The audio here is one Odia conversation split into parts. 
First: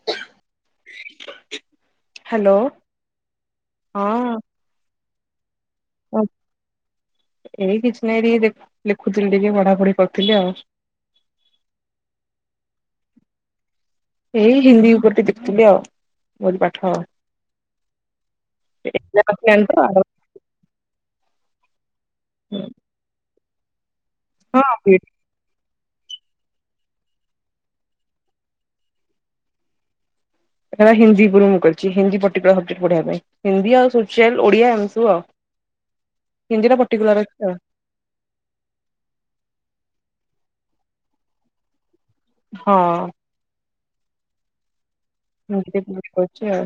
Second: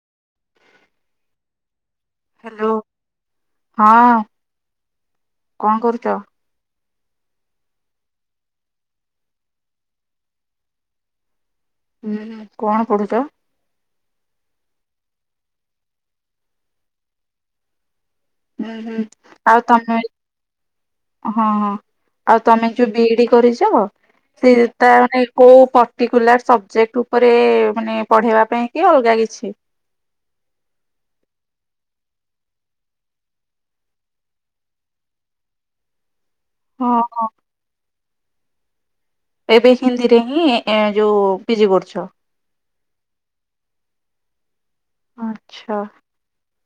[inaudible] ହ୍ୟାଲୋ, ହଁ, କଣ କରୁ ଏଇ କିଛି ନାଇଁ ଟିକେ ଦ-ଲେଖୁଥିଲି ଟିକେ ପଢାପଢି କରୁଥିଲି ଆଉ। କଣ ପଢ଼ୁଚ? ଏଇ ହିନ୍ଦୀ ଉପର ଟେ ଦେଖୁଥୁଲି ଆଉ ମୋରି ପାଠ। ହୁଁ, ହୁଁ ଆଉ ତୋମେ ହଁ, ହଁ ଆଉ ତୋମେ ଯୋଉ ବିଇଡି କରିଚ ସେଇ ତା ରେ କୋଉ ପର୍ଟିକୁଲାର୍ ସବଜେକ୍ଟ ଉପରେ ମାନେ ପଢେଇବା ପାଇଁ କି ଅଲଗା କିଛି? ଏଖେଣା ହିନ୍ଦୀ ଉପୁରୁ ମୁଁ କରିଛି, ହିନ୍ଦୀ ପର୍ଟିକୁଲାର୍ ସବଜେକ୍ଟ ପଢେଇବା ପାଇଁ। ହିନ୍ଦୀ ଆଉ ସୋସିଆଲ୍, ଓଡିଆ ଏମତି ସବୁ ଆଉ। ହିନ୍ଦୀ ଟା ହଁ ପର୍ଟିକୁଲାର୍ ହଁ ଅଛି ଆଉ। ଏବେ ହିନ୍ଦୀରେ ହିଁ ଏଁ ଯୋଉ ପିଜି କରୁଛ? ହଁ। ମୁଁ ଆଚ୍ଛା ସେ [inaudible] କରଛି ଆଉ।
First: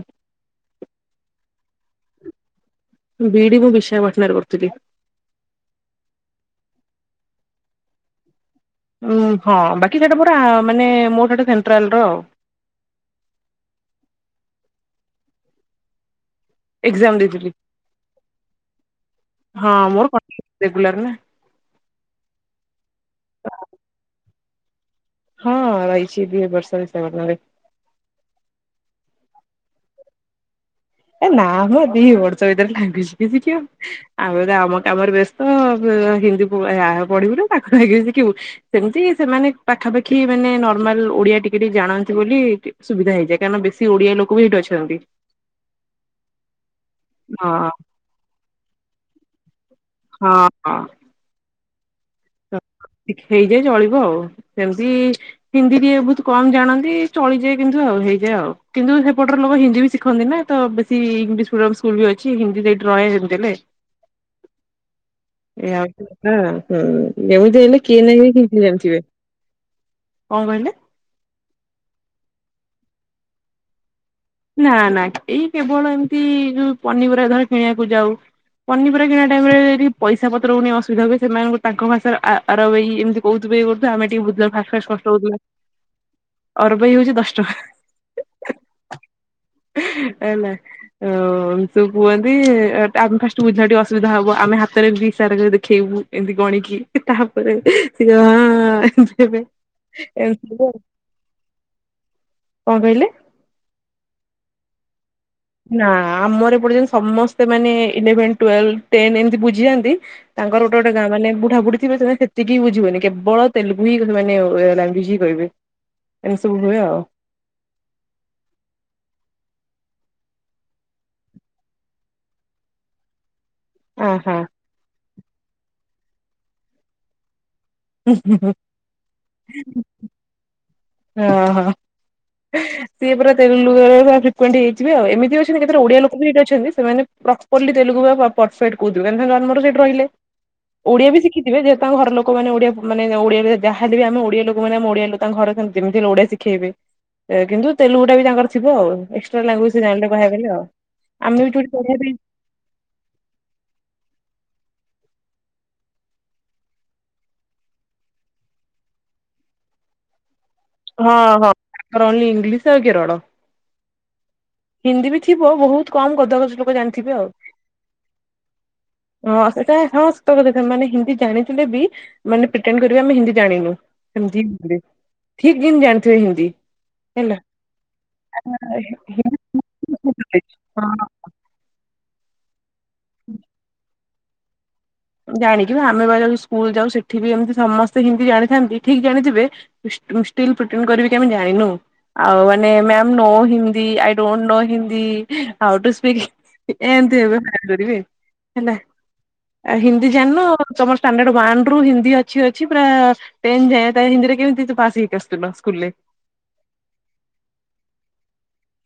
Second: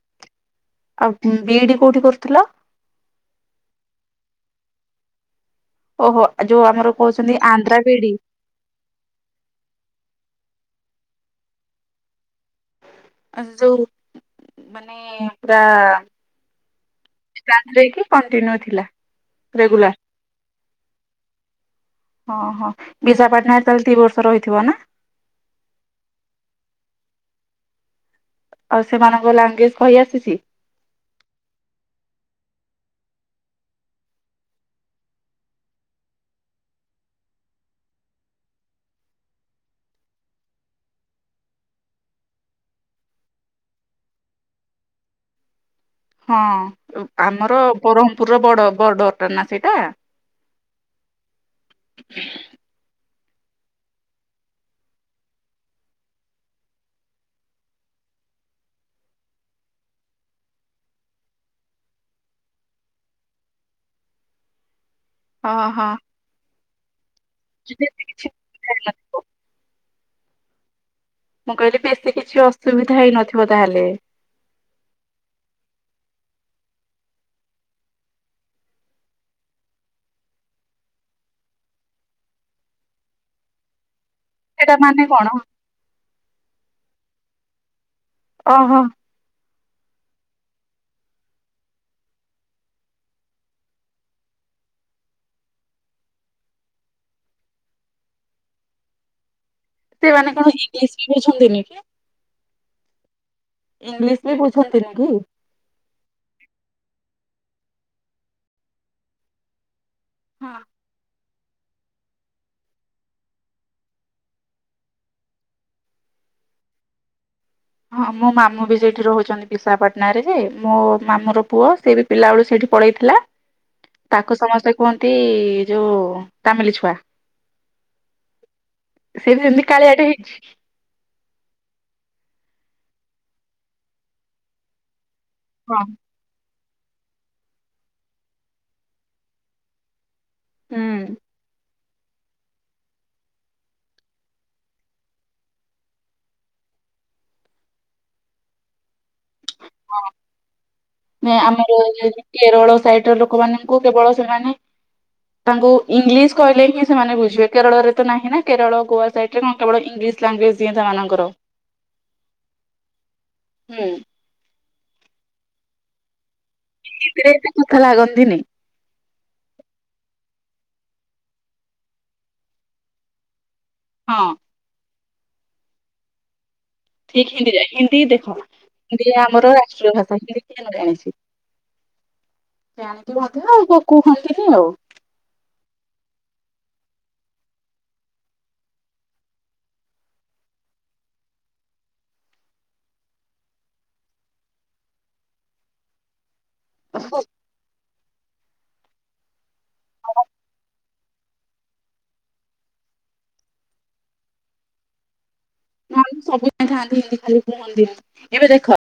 ଆଉ ହୁଁ, ବିଇଡି କୋଉଠି କରୁଥୁଲ? ବିଇଡି ମୁଁ ବିଶାଖାପାଟଣାାରେ କରିଥିଲି। ଓହୋ! ଯୋଉ ଆମର କହୁଛନ୍ତି ଆନ୍ଧ୍ରା ବିିଇଡି? ଉଁ, ହଁ ବାକି ସେଇଟା ପୁରା ମାନେ ମୋର ସେଟା ସେଣ୍ଟ୍ରାଲ୍ ର। ଆଚ୍ଛା ଯୋଉ ମାନେ ପୁରା ଏକ୍ଜାମ୍ ଦେଇ ଷ୍ଟାର୍ଟ ଦେଇକି କଣ୍ଟିନ୍ୟୁ ଥିଲା। ହଁ ରେଗୁଲାର ମୋର [inaudible] ରେଗୁଲାର୍ ନା। ସଁ, ହଁ ବିଶାଖପାଟଣାରେ ତାହେଲେ ଦି ବର୍ଷ ରହିଥିବ ନା? ହଁ ରହିଛି ଦି ବର୍ଷ ବିଶାଖପାଟଣାରେ। ଆଉ ସେମାନଙ୍କ ଲାଙ୍ଗୁଏଜ୍ କହି ଆସୁଛି? ଏ ନା ମ [unintelligible] ଆଉ ଏବେ ଆମ କାମରେ ବ୍ୟସ୍ତ ତ ହିନ୍ଦୀ ପଢିବୁ ନା [unintelligible] ଶିଖିବୁ ସେମିତି ସେମାନେ ପାଖାପାଖି ମାନେ ନର୍ମାଲ ଓଡିଆ ଟିକେ ଟିକେ ଜାଣନ୍ତି ବୋଲି। ସୁବିଧା ହେଇଯାଏ କାରଣ ବେଶୀ ଓଡିଆ ଲୋକ ବି ସେଇଠି ଅଛନ୍ତି। ହଁ ହଁ ଆମର ବରହମପୁରର ବଡ ବର୍ଡରଟା ନା ସେଇଟା। ହଁ। ହଁ ହେଇଯାଏ ଚଳିବ ଆଉ ସେମିତି ହିନ୍ଦୀ ତିଏ ବହୁତ କମ ଜାଣନ୍ତି ଚଳିଯାଏ କିନ୍ତୁ ଆଉ ହେଇଯାଏ ଆଉ କିନ୍ତୁ ସେପଟରେ ଲୋକ ହିନ୍ଦୀ ବି ଶିଖନ୍ତି ନା। ତ ବେଶୀ ଇଂଲିଶ ମିଡିୟମ ସ୍କୁଲ ବି ଅଛି ହିନ୍ଦୀ ସେଇଠି ରହେ ଯେମିତି ହେଲେ। ହଁ ଏୟା ହଁ। ହଉଛି କଥା। ହୁଁ ଯେମିତି ହେଲେ ବେଶୀ କିଏ କିଛି ନାହିଁ କି ଅସୁବିଧା ଥିବେ। ହେଇନଥିବ କଣ କହିଲେ? ମୁଁ କହିଲି ବେଶୀ କିଛି ଅସୁବିଧା ହେଇନଥିବ ତାହେଲେ? ନା ନା ଏଇ କେବଳ ଏମିତି ଯୋଉ ପନିପରିବା ଧର କିଣିବାକୁ ଯାଉ ପନିପରିବା କିଣା ଟାଇମ ରେ ଯଦି ପଇସା ପତ୍ରକୁ ନେଇ ଅସୁବିଧା ହୁଏ ସେମାନଙ୍କୁ ତାଙ୍କ ଭାଷାରେ ଆର ଏଇ ଏମତି କହୁଥିବେ ଗୋଟେ ଆମେ ଟିକେ ବୁ ଫାସ୍ଟ ସେଟା ଫାସ୍ଟ ମାନେ କଷ୍ଟ କଣ ହଉଥିଲା ଅରବେଇ ହଉଛି ଦଶ ଟଙ୍କା। ଅ ହଁ। ହେଲା? ଓ ସବୁ କୁହନ୍ତି ଆମେ ଫାଷ୍ଟ ବୁଝିବା ଅସୁବିଧା ହବ ଆମେ ହାତରେ ବି ଇସାରା କରି ଦେଖେଇବୁ। ଏମତି ଗଣିକି ତାପରେ ସିଏ ହଁ ଏନ୍ତି ହେବେ। ସେମାନେ କଣ ଏମିତି ଆଉ। ଇଂଲିଶ ବି ବୁଝନ୍ତିନି କି? କଣ କହିଲେ? ଇଂଲିଶ ବି ବୁଝନ୍ତିନି କି? ନା ଆମର ଏ ପଟେ ଯେନ୍ତି ସମସ୍ତେ ମାନେ ଇଲେଭେନ ଟ୍ୱେଲ ଟେନ ଏମିତି ବୁଝିଯାଆନ୍ତି ହଁ ତାଙ୍କର ଗୋଟେ ଗୋଟେ ଗାଁ ମାନେ ବୁଢାବୁଢି ଥିବେ ସେତିକି ବୁଝିବନି କେବଳ ତେଲୁଗୁ ହିଁ ମାନେ ଲାଙ୍ଗୁଏଜ ହିଁ କହିବେ ଏମତି ସବୁ ହୁଏ ଆଉ। ହଁ ମୋ ମାମୁଁ ବି ସେଇଠି ରହୁଛନ୍ତି ବିଶାଖାପାଟଣା ରେ ଯେ ମୋ ମାମୁଁ ର ପୁଅ ସେ ବି ପିଲାବେଳୁ ସେଇଠି ପଳେଇଥିଲା ତାକୁ ଆହା ସମସ୍ତେ କୁହନ୍ତି ଯୋଉ ତାମିଲି ଛୁଆ ସେ ଯେମିତି କାଳିଆଟେ ହେଇଛି ହଁ ହଁ ସିଏ ପୁରା ତେଲୁଗୁ [unintelligible] ହେଇଯିବେ ଆଉ ଏମିତି। ହଁ [unintelligible] ଓଡିଆ ଲୋକ ବି ସେଠି ଅଛନ୍ତି ସେମାନେ ପ୍ରପରଲି ତେଲୁଗୁ ବା ପରଫେକ୍ଟ କହୁଥିବେ ଆମର ସେଠି ରହିଲେ। ଓଡିଆ ବି ହୁଁ। ଶିଖିଥିବେ ଯେହେ ତାଙ୍କ ଘର ଲୋକ ଲୋକମାନେ ଓଡିଆ ମାନେ ଓଡିଆ ଯାହାଲେ ବି ଆମେ ଓଡିଆ ଲୋକମାନେ ଆମ ଓଡିଆ ଲୋକ ତାଙ୍କ ଘରେ ସେ ଯେମିତି ହେଲେ ଓଡିଆ ଶିଖେଇବେ କିନ୍ତୁ ତେଲୁଗୁ ଟା ବି ତାଙ୍କର ଥିବ ଆଉ ଏ ଲାଙ୍ଏଜ୍ [unintelligible] କହିଲେ ଆଉ ନେ ଆମେ ଆମର ବି କେରଳ ସାଇଡ ର ଲୋକମାନଙ୍କୁ କେବଳ ସେମାନେ ତାଙ୍କୁ ଇଂଲିଶ କହିଲେ ହିଁ ସେମାନେ ବୁଝିବେ କେରଳ ରେ ତ ନାହିଁ ନା କେରଳ ଗୋଆ ସାଇଡ ରେ କଣ କେବଳ ଇଂଲିଶ ଲାଙ୍ଗୁଏଜ [unintelligible] ହଁ ହଁ ତାର ଓନଲି ଇଂଲିଶ ଆଉ [unintelligible] ହୁଁ। ହିନ୍ଦୀ ବି ଥିବ ବହୁତ କମ ଗଧ ଗଛ ଲୋକ ଜାଣିଥିବେ ଆଉ। ହିନ୍ଦୀରେ ଏତେ କଥା ଲାଗନ୍ତିନି ହଁ ସେଟା ସମସ୍ତ କ ସେମାନେ ହିନ୍ଦୀ ଜାଣିଥିଲେ ବି ମାନେ ପ୍ରିଟେଣ୍ଡ କରିବେ ଆମେ ହିନ୍ଦୀ ଜାଣିନୁ ହଁ ସେମିତି [unintelligible] ଠିକ ଜାଣିିଥିବେ ହିନ୍ଦୀ। ଠିକ ହେଲା। ହିନ୍ଦୀ ଯାଏ ହିନ୍ଦୀ ଦେଖ ହିନ୍ଦୀ ଆମର ରାଷ୍ଟ୍ରୀୟ ଭାଷା ହିନ୍ଦୀ କିଏ ନ ଜାଣିଛି? ହଁ ସେ ଜାଣିକି ମଧ୍ଯ କୁହନ୍ତିନି ଆଉ। ଜାଣିକି ଆମେ ବା ଯଦି ସ୍କୁଲ ଯାଉ ସେଠି ବି ଏମିତି ସମସ୍ତେ ହିନ୍ଦୀ ଜାଣିଥାନ୍ତି ଠିକ ଜାଣିଥିବେ ଷ୍ଟିଲ ପ୍ରିଟେଣ୍ଡ କରିବେ ଆମେ ଜାଣିନୁ। ଆଉ ମାନେ ma'am no Hindi I don't know Hindi how to speak ଏମିତି ହେବେ ବା କରିବେ ହେଲା। ଆ ହିନ୍ଦୀ ଜାଣିନ ତମର ଷ୍ଟାଣ୍ଡଡ ୱାନ ରୁ ହିନ୍ଦୀ ଅଛି ଅଛି ପୁରା ଟେନ୍ ଯାଏ ତାହେଲେ ହିନ୍ଦୀରେ କେମିତି ତୁ ପାସ ହେଇକି ଆସୁଥିଲ ସ୍କୁଲରେ। ସବୁ ଯାଇଥାନ୍ତି ହିନ୍ଦିଖାଲି କୁହନ୍ତି ଏବେ ଦେଖ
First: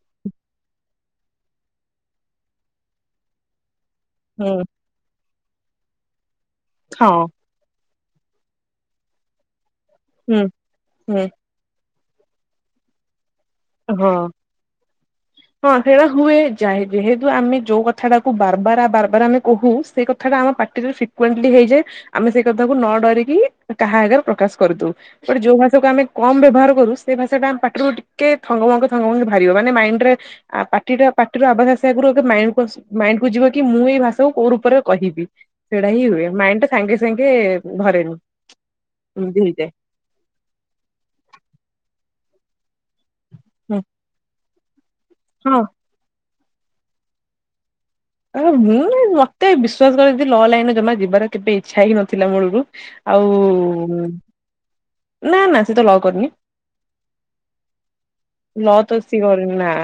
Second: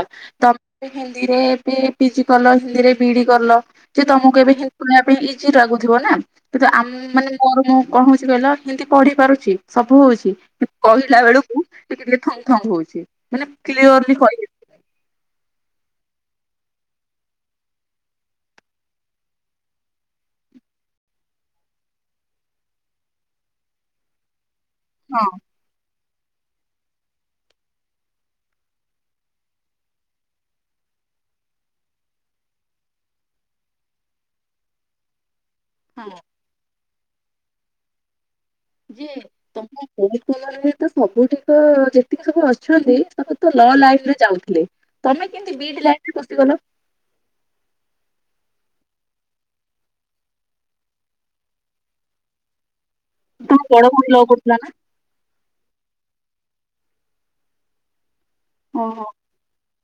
ତମେ ହିନ୍ଦୀରେ ଏବେ ପିଜି କଲ ହିନ୍ଦୀରେ ବିଡି କଲ। ଯେ ତମକୁ ହୁଁ ଏବେ ହିନ୍ଦିନବା ପାଇଁ ଇଜି ଲାଗୁଥିବ ନା କିନ୍ତୁ ହଁ ଆମେମାନେ ମୋର ମୁଁ କଣ ହଉଛି କହିଲ ହିନ୍ଦୀ ପଢି ପାରୁଛି ସବୁ ହଉଛି ହୁଁ କହିଲା ହୁଁ ବେଳକୁ ଟିକେ ଟିକେ ଥଙ୍ଗ ଥଙ୍ଗ ହଉଛି ମାନେ କ୍ଲିଅରଲି ହଁ। କହି [inaudible] ହଁ ସେଇଟା ହୁଏ ଯା ଯେହେତୁ ଆମେ ଯୋଉ କଥାଟ ଟାକୁ ବାରବାର ବାରବାର ଆମେ କହୁ ସେ କଥା କଥାଟା ଆମ ପାଟିରେ ଫ୍ରିକଣ୍ଟଲି ହେଇଯାଏ ଆମେ ସେଇ କଥାକୁ ନ ଡରିକି କାହା ଆଗରେ ପ୍ରକାଶ କରିଦଉ। ହଁ ବଟ ଯୋଉ ଭାଷାକୁ ଆମେ କମ ବ୍ୟବହାର କରୁ ସେ ଭାଷା ଟା ଆମ ପାଟିରୁକି କେ ଥଙ୍ଗ ଭଙ୍ଗ ଥଙ୍ଗ ଭଙ୍କ ବାହାରିବ ମାନେ ମାଇଣ୍ଡରେ ପାଟି ଟା ପାଟିର ଆଭସ ଆସିବା ଆଗରୁ ଆଗେ ମାଇଣ୍ଡ କୁ ମାଇଣ୍ଡ କୁ ଯିବ କି ମୁଁ ଏଇ ଭାଷାକୁ କୋଉ ରୂପରେ କହିବି? ସେଇଟା ହିଁ ହଁ ହୁଏ ମାଇଣ୍ଡ ଟା ସାଙ୍ଗେସାଙ୍ଗେ ଭରେନି। ଯେ ତମରେ ତ ସବୁଠିକ ଯେତିକି ସବୁ ଅ ଅଛନ୍ତି ସବୁ ତ ଲ ଲାଇନରେ ଯାଉଥିଲେ ତମେ ହଁ। କେମତି ବିଡି ଲାଇନରେ ପସିଗଲ। ଆଉ ମୁଁ ମତେ ବିଶ୍ଵାସ କର ଏମିତି ଲ ଲାଇନରେ ଜମା ଯିବାର କେବେ ଇଚ୍ଛା ହିଁ ନଥିଲା ମୂଳରୁ। ଆଉ ତମ ବଡ ଭଉଣୀ ଲ କରୁଥିଲା ନା ନା ନା ସେ ତ ଲ କରିନି। ଲ ତ ଓହୋ ସିଏକରିନି ନା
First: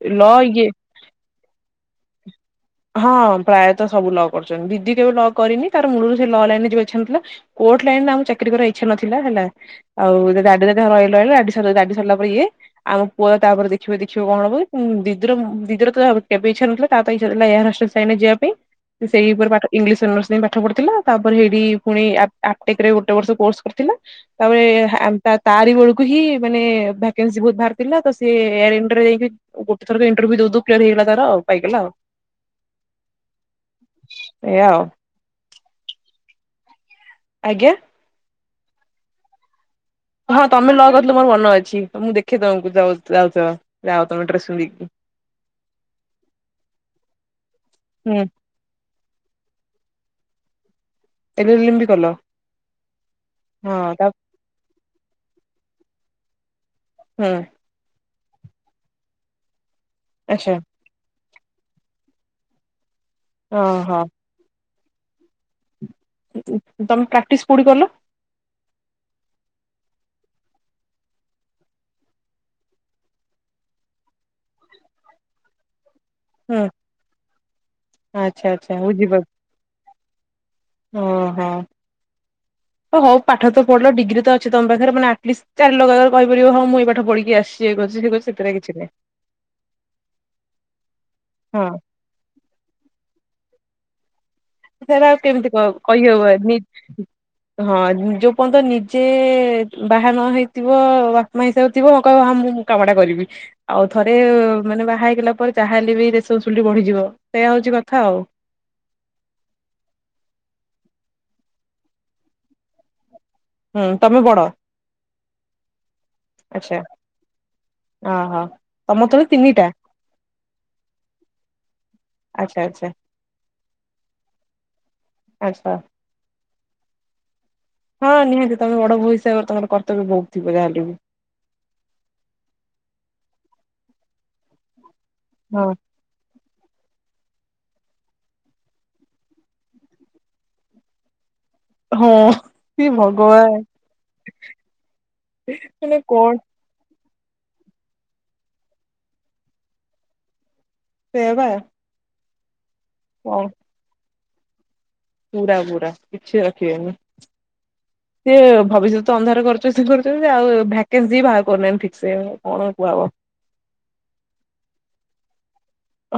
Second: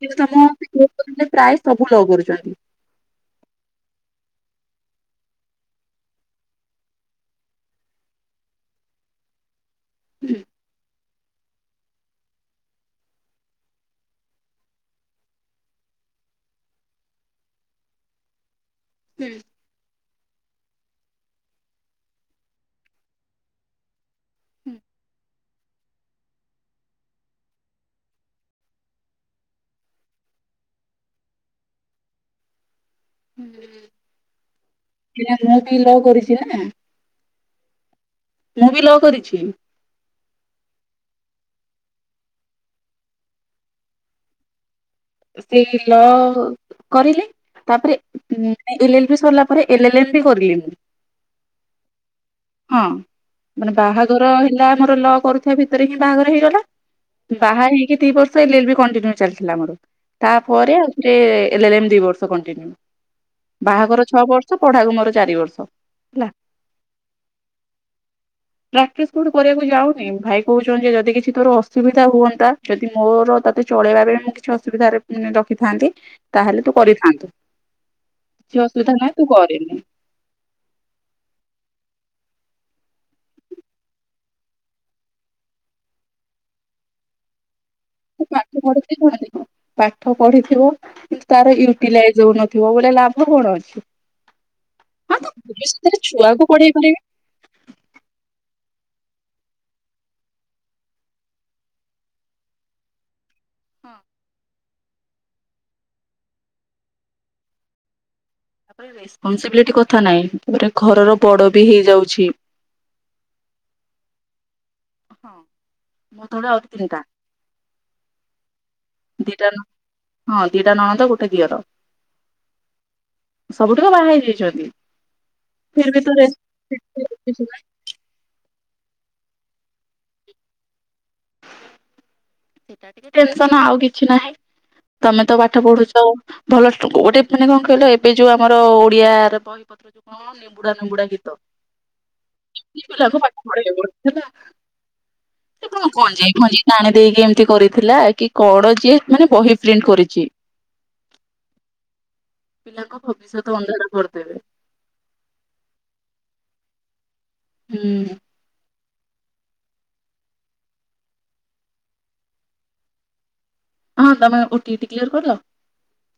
କିନ୍ତୁ ଲ ଇଏ ତମ ପ୍ରାୟ ସବୁ ଲ କରୁଛନ୍ତି। ହଁ ପ୍ରାୟତଃ ସବୁ ଲ କରୁଛନ୍ତି ଦିଦି କେବେ ଲ କରିନି ତାର ମୂଳରୁ ସେ ଲ ଲାଇନରେ ଯିବା ଇଛା ନଥିଲା। କୋର୍ଟ ଲାଇନରେ ତାଙ୍କୁ ଚାକିରି କରିବାର ଇଛା ନଥିଲା ହେଲା ଆଉ ହୁଁ ତା ଡାଡ଼ି ଆଇଲୁ ଆଇଲୁ ଡାଡି ସରଲା ପରେ ଇଏ। ଆମ ପୁଅ ତ ତାପରେ ଦେଖିବେ ଦେଖିବ କଣ ହବ ଦିଦିର ଦିଦିର ତ କେବେ ଇଚ୍ଛା ନଥିଲା ତା ତ ଇଛା ଏହାର ହଷ୍ଟ୍ରରେ ସାଇନ ଯିବା ପାଇଁ ସେ ସେଇ ହୁଁ ଉପରେ ପା ଇଂଲିଶ ଅନରସ୍ ନେଇ ପାଠ ପଢ଼ିଥିଲା ତାପରେ ହେଇଠି ପୁଣି ଆ ଆକ୍ତିକ୍ ରେ ଗୋଟେ ବର୍ଷ କୋରସ କରିଥିଲା। ହୁଁ ତାପରେ ତା ତାରି ବେଳକୁ ହିଁ ମାନେ ଭ୍ୟାକେନ୍ସି ବହୁତ ବାହାରିଥିଲା ତ ସେ ଏୟଇଣ୍ଡି ଯାଇକି ଗୋଟେ ଥର ଏଣ୍ଟର୍ଭ୍ୟୁ ଦଉ ଦଉୁ କ୍ଲିୟର ହେଇଲା ତାର ଆଉ ପାଇଗଲା ଆଉ। ଏଇଆ ଆଉ। ଏଇଆ ମୁଁ ବି ଲ କରିଛି ନା। ଆଜ୍ଞା। ମୁଁ ବି ଲ କରିଛି। ହଁ ତମେ ଲ କରିଥିଲ ମୋର ମନ ଅଛି ତ ମୁଁ ଦେଖେ ତମକୁ ଯାଉଥିବ ଯାଅ ତମେ ଡ୍ରେସ ପନ୍ଧିକି। ସେଇ ଲ କରିଲି ତାପରେ ହୁଁ ଉ ଏଲ ଏଲ ବି ସରିଲା ପରେ ଏଲ ଏଲ ବି କରିଲି ମୁ। ଏଲିଲିମ ବି କଲ ହଁ ମାନେ ହଁ ତା ବାହାଘର ହେଲା ମୋର ଲ କରୁଥିବା ଭିତରେ ହିଁ ବାହାଘର ହେଇଗଲା ହୁଁ ବାହା ହେଇକି ଦି ବର୍ଷ ସେଇ ଏଲ ଏଲ ବି କଣ୍ଟିନ୍ୟୁ ଚାଲିଥିଲା ମୋର। ଆଚ୍ଛା ତାପରେ ଆଉ ସେ ଏଲ ଏଲ ଏମ୍ ଦି ବର୍ଷ କଣ୍ଟିନ୍ୟୁ ହଁ ହଁ ବାହାଘର ଛଅ ବର୍ଷ ପଢାକୁ ମୋର ଚାରି ବର୍ଷ ହେଲା। ତମେ ପ୍ରାକ୍ଟିସ୍ କୋଠି କଲ। ପ୍ରାକ୍ଟିସ କୋଉଠୁ କରିବାକୁ ଯାଉନି ଭାଇ କହୁଛନ୍ତି ଯେ ଯଦି କିଛି ତୋର ଅସୁବିଧା ହୁଅନ୍ତା। ଯଦି ମୋର ତତେ ଚଳେଇବା ବେଳେ ମୁଁ କିଛି ଅସୁବିଧାରେ ରଖିଥାନ୍ତି। ତାହେଲେ ହୁଁ ତୁ କରିଥାନ୍ତୁ ଆଚ୍ଛା କିଛି ଆଚ୍ଛା ଅସୁବିଧା ନାହିଁ ବୁଝିପାରୁ ତୁ କରେନି। ଓହୋ। ହ ହଉ ପାଠ ତ ପଢିଲ ଡିଗ୍ରୀ ତ ଅଛି ତମ ପାଖରେ ମାନେ ଆଟଲିଷ୍ଟ ଚାରି ଲୋକ ଆଗରେ କହିପାରିବ ହଁ ମୁଁଇ ଏଇ ପାଠ ପଢିକି ଆସିଛି ଇଏ କର ପାଠ ପଢ଼ିଥିଲେ କଣ ହେଲା ପାଠ ପଢିଥିବୁ କିନ୍ତୁ ତାର ହଁ ୟୁଟିଲାଇଜ ହଉନଥିବ। ଥିବ ବଳେ ଲାଭ କଣ ଅଛି? ସେରା ହଁ ଆଉ ତ କେମିତି କଣ ଭବିଷ୍ୟତରେ କହି ଛୁଆକୁ ହବନି। ପଢେଇ ପାରିବେ ହଁ ଯୋଉ ପର୍ଯ୍ୟନ୍ତ ନିଜେ ବାହା ନ ହେଇଥିବ ବା ମାଇଁ ସବୁ ଥିବ ହଁ କହିବ ହଁ ମୁଁ ମୁଁ କାମଟା କରିବି। ଆଉ ହଁ ଥରେ ମାନେ ବାହା ହେଇଗଲା ପରେ ଯାହା ହେଲେ ବି ରେସପନ୍ସିବିଲିଟି ବଢିଯିବ ସେଇୟା ହଉଛି କଥା ଆଉ। ରେସ୍ପନ୍ସବିଲିଟି କଥା ନାଇଁ ଏଇଟା ଘରର ବଡ ବି ହେଇଯାଉଛି। ହୁଁ ତମେ ବଡ? ହଁ ମୋ ତଳେ ଆହୁରି ଆଚ୍ଛା ତିନି ଟା। ଓହୋ ତମ ତଳେ ଦିଟା ତିନିଟା ନ ହଁ ଦିଟା ନଣନ୍ଦ ଗୋଟେ ଦିଅର। ଆଚ୍ଛା ଆଚ୍ଛା ସବୁତିକ ବାହା ହେଇ ଯାଇଛନ୍ତି ଆଚ୍ଛା ଫିର୍ ବି ତ ରେସ ଯେତେହେଲେ ବି ସୁଧା ହଁ ନିହାତି ତମେ ବଡ ବୋହୂ ହିସାବରେ ତମର କର୍ତ୍ତବ୍ୟ ବହୁତ ଥିବ ଯା ହେଲେବି। ସେଇଟା ଟିକେ ଟେନସନ୍ ଆଉ କିଛି ନାହିଁ ତମେ ତ ପାଠ ହଁ ପଢୁଛ ଭଲ ଷ୍ଟୋ ଗୋଟେ ମାନେ କଣ କହିଲ ଏବେ ଯୋଉ ଆମର ଓଡିଆରେ ବହିପତ୍ର ଯୋଉ ହଁ ନେମ୍ୱୁଡ଼ା ନେମ୍ବୁଡ଼ା ଗିତ। ହଁ ଇ ହେ କି କଲାବେଳକୁ ପାଠ ଭଗବାନ ପଢେଇଲା ବେଳକୁ ପିଲା ଏ କ କଣ ଯାଇ ନାଣି ଦେଇକି ଏମିତି କରିଥିଲା କି କଣ ଯିଏ ମାନେ ବହି ପ୍ରିଣ୍ଟ କରିଛି। ସେଇଆ ପା। ପିଲାଙ୍କ ଭବିଷ୍ୟତ ଅନ୍ଧାର କରିଦେବେ। ପୁରା ପୁରା କିଛି ରଖିବେନି। ହୁଁ। ସିଏ ଭବିଷ୍ୟତ ତ ଅନ୍ଧାର କରୁଚନ୍ତି ସେ କରୁଛନ୍ତି ଆଉ ଭ୍ୟାକେନ୍ସି ବି ବାହାର କରୁନାହାନ୍ତି ଠିକ ସେ କଣ କୁହାହବ। ହଁ ତମେ ଓ ଟି ଇଟି କ୍ଲିୟର କରିଲ?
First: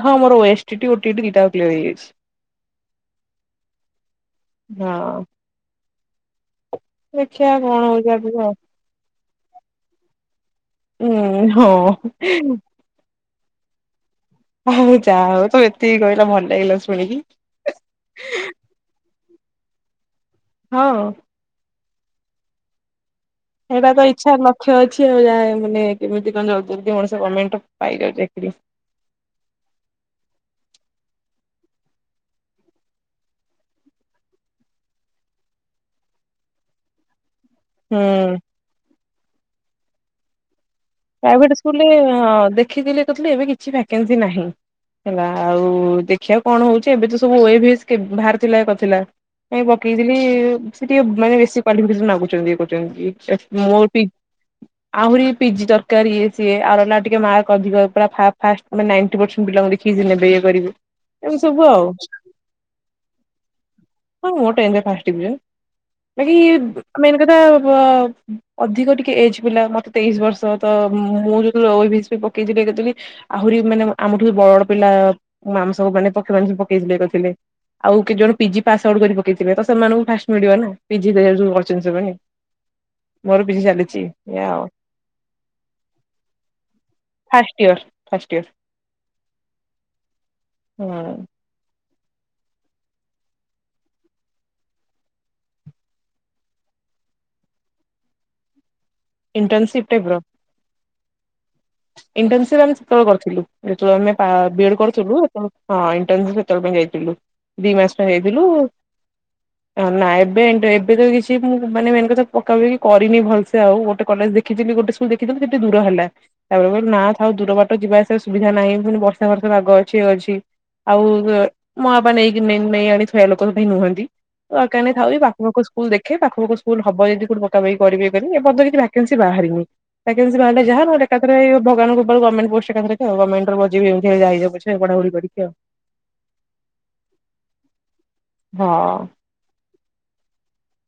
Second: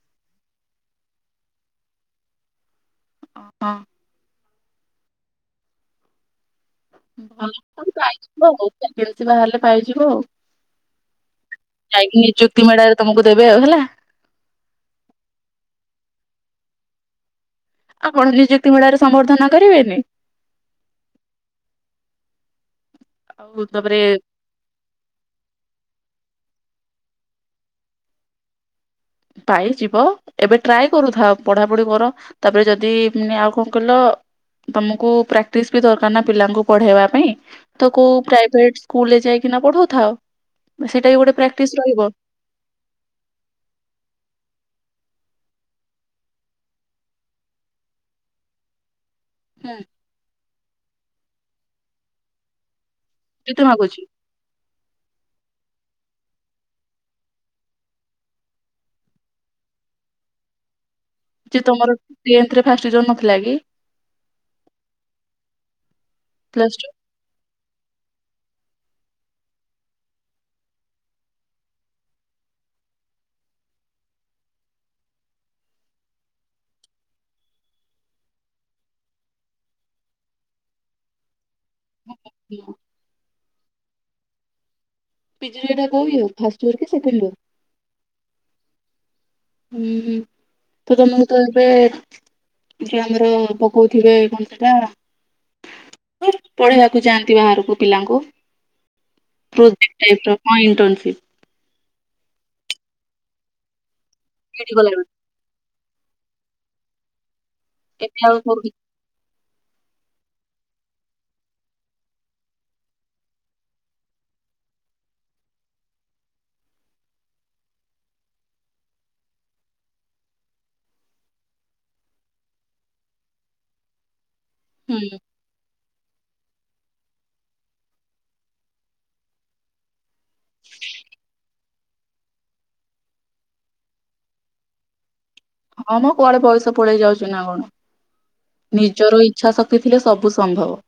ହଁ ମୋର O S T T O T ET ଦିଟାଙ୍କ କ୍ଲିୟର ହେଇଯାଇଛି। ଓ ହଁ। ହଁ। ଦେଖିବା କଣ ଭଲ ତ ହଉଛି ଆଗକୁ ଆଇଚି ପ ଆଉ କଣ ତୁଳସୀ ବାହାରିଲେ ପାଇଯିବ ଆଉ। ଉଁ ହଁ। ଯାଇକି ନିଯୁକ୍ତି ମେଳାରେ ତମକୁ ଦେବେ ଆଉ ହେଲା। ହଁ ହଉ ଯାଅ ହଉ ତମେ ଏତିକି କହିଲ ଭଲ ଲାଗିଲା ଶୁଣିକି। ଆଉ କଣ ଯେ ଯେ ନିଯୁକ୍ତି ମେଳାରେ ସମ୍ବର୍ଦ୍ଧନ କରିବେନି? ହଁ। ଆଉ ହେଇଟା ତାପରେ ତ ଇଚ୍ଛା ନ ଖ୍ୟ ଅଛି ଆଉ ଯାହା ମାନେ କେମିତି କଣ ଜଲଦି ଜଲଦି ମଣିଷ ଗମେଣ୍ଟ ପାଇଯାଉ ଚାକିରି। ପାଇଯିବ ଏବେ ଟ୍ରାଏ କରୁଥାଅ ପଢାପଢି କର। ତାପରେ ଯଦି ଉଁ ଆଉ କଣ କହିଲ ତମକୁ ପ୍ରାକ୍ଟିସ ବି ଦରକାର ନା ପିଲାଙ୍କୁ ପଢେଇବା ପାଇଁ। ତ ହୁଁ କୋଉ ପ୍ରାଇଭେଟ ସ୍କୁଲରେ ଯାଇକିନା ପଢଉଥାଅ। ସେଇଟା ବି ଗୋଟେ ପ୍ରାଇଭେଟ ପ୍ରାକ୍ଟିସ ସ୍କୁଲରେ ରହିବ। ଅ ଦେଖିଥିଲି ଇଏ କରିଥିଲି ଏବେ କିଛି ଭ୍ୟାକେନ୍ସି ନାହିଁ। ହେଲା ଆଉ ଦେଖିବା କଣ ହଉଛି। ଏବେ ତ ସବୁ ଓ ଏ ଭି ଏସ କେ ବାହାରିଥିଲା କରିଥିଲା। ଏଁ ହୁଁ ପକେଇଥିଲି ସେ ଟିକେ ମାନେ ବେଶୀ କ୍ୱାଲିଫିକେସନ ମାଗୁଛନ୍ତି ଇଏ କରୁଚନ୍ତି ସେ କେତେ ମୋ ମାଗୁଛି ପୀ ଆହୁରି ପି ଜି ଦ ଦରକାର ଇଏ ସିଏ ଆଉ ହେଲା ଟିକେ ମାର୍କ ଅଧିକ ପୁରା ଫା ଫାର୍ଷ୍ଟ ମାନେ ନାଇଣ୍ଟି ପର୍ସେଣ୍ଟ ପିଲାଙ୍କୁ ଦେଖି ନେବେ ଇଏ କରିବେ। ଏଇ ଯେ ସବୁ ଆଉ ତମର ଟେନ୍ଥ ରେ ଫାଷ୍ଟ ଇୟର ନଥିଲା କି ହଁ ମୋର ଟେନ୍ଥ ରେ ଫାର୍ଷ୍ଟ ଡିଭିଜନ। ବାକି ପ୍ଲସ ଟୁ? ବ ମେନ୍ କଥା ଆଉ ବ ଅଧିକ ଟିକେ ଏଜ ପିଲା ମତେ ତେଇସି ବର୍ଷ। ତ ମୁଁ ଯେତେବେଳେ ଓ ଏ ଭି ଏସ ପାଇଁ ପକେଇଥିଲି ଇଏ କରିଥିଲି ଆହୁରି ମାନେ ବ ଆମଠୁ ବି ବଡ ପିଲା ଆମେ ସବୁ ମାନେ ପକ୍ଷୀ ମାନେ ସବୁ ପକେଇଥିଲେ ଇଏ କରିଥିଲେ ଆଉ କେତ ଜଣ ପିଜି ପାସ ଆଉଟ୍ କରି ପକେଇଥିବେ ତ ସେମାନଙ୍କୁ ଫାଷ୍ଟ ମିଳିବ ନା ପିଜି ହ ଯୋଉ। ଚିନସ ପାଇଁ। ହଁ ମୋର ପି ଜି ଚାଲିଛି ଏଇଆ ଆଉ। ପି ଜିର ଏଟା କୋଉ ଇଅର ଫାଷ୍ଟ ଇୟର କି second year? First year first year. ହୁଁ ତ ହୁଁ। ତମକୁ ତ ଏବେ ଯିଏ ଆମର ପକଉଥିବେ ପୁଣି ସେଟା। ପଢ଼େଇବାକୁ ଯାଆନ୍ତି ବାହାରକୁ ପିଲାଙ୍କୁ। ଇଣ୍ଟର୍ନସିପ୍ ପ୍ରୋଜେକ୍ଟ ଟାଇପର ହଁ ଇଣ୍ଟର୍ନସିପ୍। ଇଂଟର୍ନସିପ୍ ଆମେ ସେତେବେଳେ କରିଥିଲୁ ଯେତେବେଳେ ଆମେ ପା ବି ଇ ସେଇଠି ଡ଼ି ଗଲାବେଳକୁ କରୁଥିଲୁ। ହଁ ଇଂଟର୍ନସି ସେତେବେଳେ ପାଇଁ ଯାଇଥିଲୁ ଦି ମାସ ପାଇଁ ଏବେ ଆଉ ଯାଇଥିଲୁ। କୋଉଠି ନା ଏବେ ଇଣ୍ଟେ ଏବେ ତ କିଛି ମୁଁ ମାନେ ମେନ୍ କଥା ପକାପିକି କରିନି ଭଲସେ ଆଉ ଗୋଟେ କଲେଜ ଦେ ଖିଥିଲି ଗୋଟେ ସ୍କୁଲ ଦେଖିଥିଲି ଯେ ଟେ ଦୂର ହେଲା। ତାପରେ କହି ନା ଥାଉ ଦୂର ବାଟ ଯିବା ଆସିବା ସୁବିଧା ନାହିଁ ପୁଣି ବର୍ଷା ଫର୍ଷା ପାଗ ଅଛି ଅଛି। ଆଉ ମା ବାପା ନେଇକି ନେ ନେଇଆଣି ଥୋଇଆ ଲୋକ ପାଇଁ ନୁହନ୍ତି ଦରକାର ନାହିଁ ହୁଁ ଥାଉ ଏ ପା ସ୍କୁଲ ଦେଖେ ପାଖ ପାଖ ସ୍କୁଲ ହବ ଯଦି କୋଠି ପକାପକି କରିବେ ଇଏ କରିବେ ଏପର୍ଯ୍ୟନ୍ତ କିଛି ଭାକେନସି ବାହାରିନି। ଭାକେନ୍ସି ବାହାରିଲେ ଯାହା ନହେଲେ ଏକାଥରେ ଭଗବାନଙ୍କ କୃପାରୁ ଗମେଣ୍ଟ ପୋଷ୍ଟ ଏକା ଥରକେ ଗମେଣ୍ଟ ରେ ବଜେଇବ ଯେମିତି ହେଲେ ଯାହା ହେଇଯାଉ ପଛେ ପଢା ପଢ଼ି କରିକି ଆଉ। ହଁ ମଁ କୁଆଡେ ବୟସ ପଳେଇ ଯାଉଛି ନା କଣ ହଁ ନିଜର ଇ ଚ୍ଛା ଶକ୍ତି ଥିଲେ ସବୁ ସମ୍ଭବ।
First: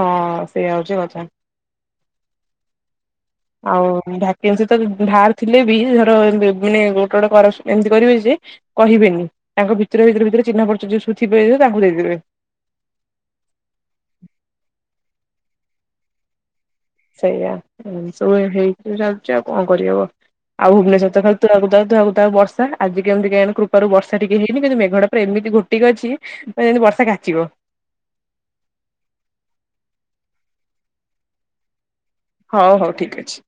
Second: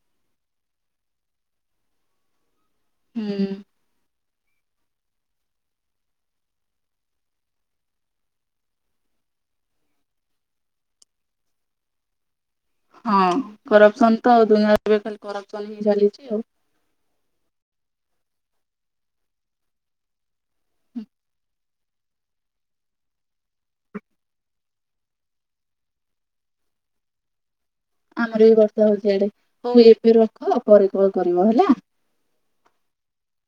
ହଁ ସେଇଆ ହଉଚି କଥା। ହୁଁ। ଆଉ ଭାକେନ୍ସି ତ ବାହାର ଥିଲେ ବି ଧର ଏମି ମାନେ ଗୋଟେ ଗୋଟେ କରସ୍ ଏମିତି କରିବେ ଯେ କହିବେନି ତାଙ୍କ ଭିତରେ ଭିତରେ ଭିତରେ ଚିହ୍ନ ପରିଚୟ ଯିଏ ସବୁ ଥିବେ ତାଙ୍କୁ ଦେଇଦେବେ। ହଁ କରପସନ ତ ଆଉ ଦୁନିଆ ଏବେ ଖାଲି କରପସନ ହିଁ ଚାଲିଛି ଆଉ। ସେଇଆ ସବୁ ହେଇକି ଯାଉଛି ଆଉ କଣ କରିହବ। ଆଉ ଭୁବନେଶ୍ୱରତ ଖାଲି ତୁହା କୁ ତୁହା ତୁହା କୁ ତ ବର୍ଷା ଆଜି କେମତି କେୟାଣି କୃପାରୁ ବର୍ଷା ଟିକେ ହେଇନି କିନ୍ତୁ ମେଘଟା ପରା ଏମିଟି ଘୋଟିକି ଅଛି। ମା ଯେମିତି ବର୍ଷା କାଚିବ। ଆମର ବି ବର୍ଷା ହଉଛି ଆଆଡ଼େ ହଉ ଏବେ ରଖ ପରେ କଲ କରିବ ହେଲା। ହଉ ହଉ ଠିକ୍ ଅଛି।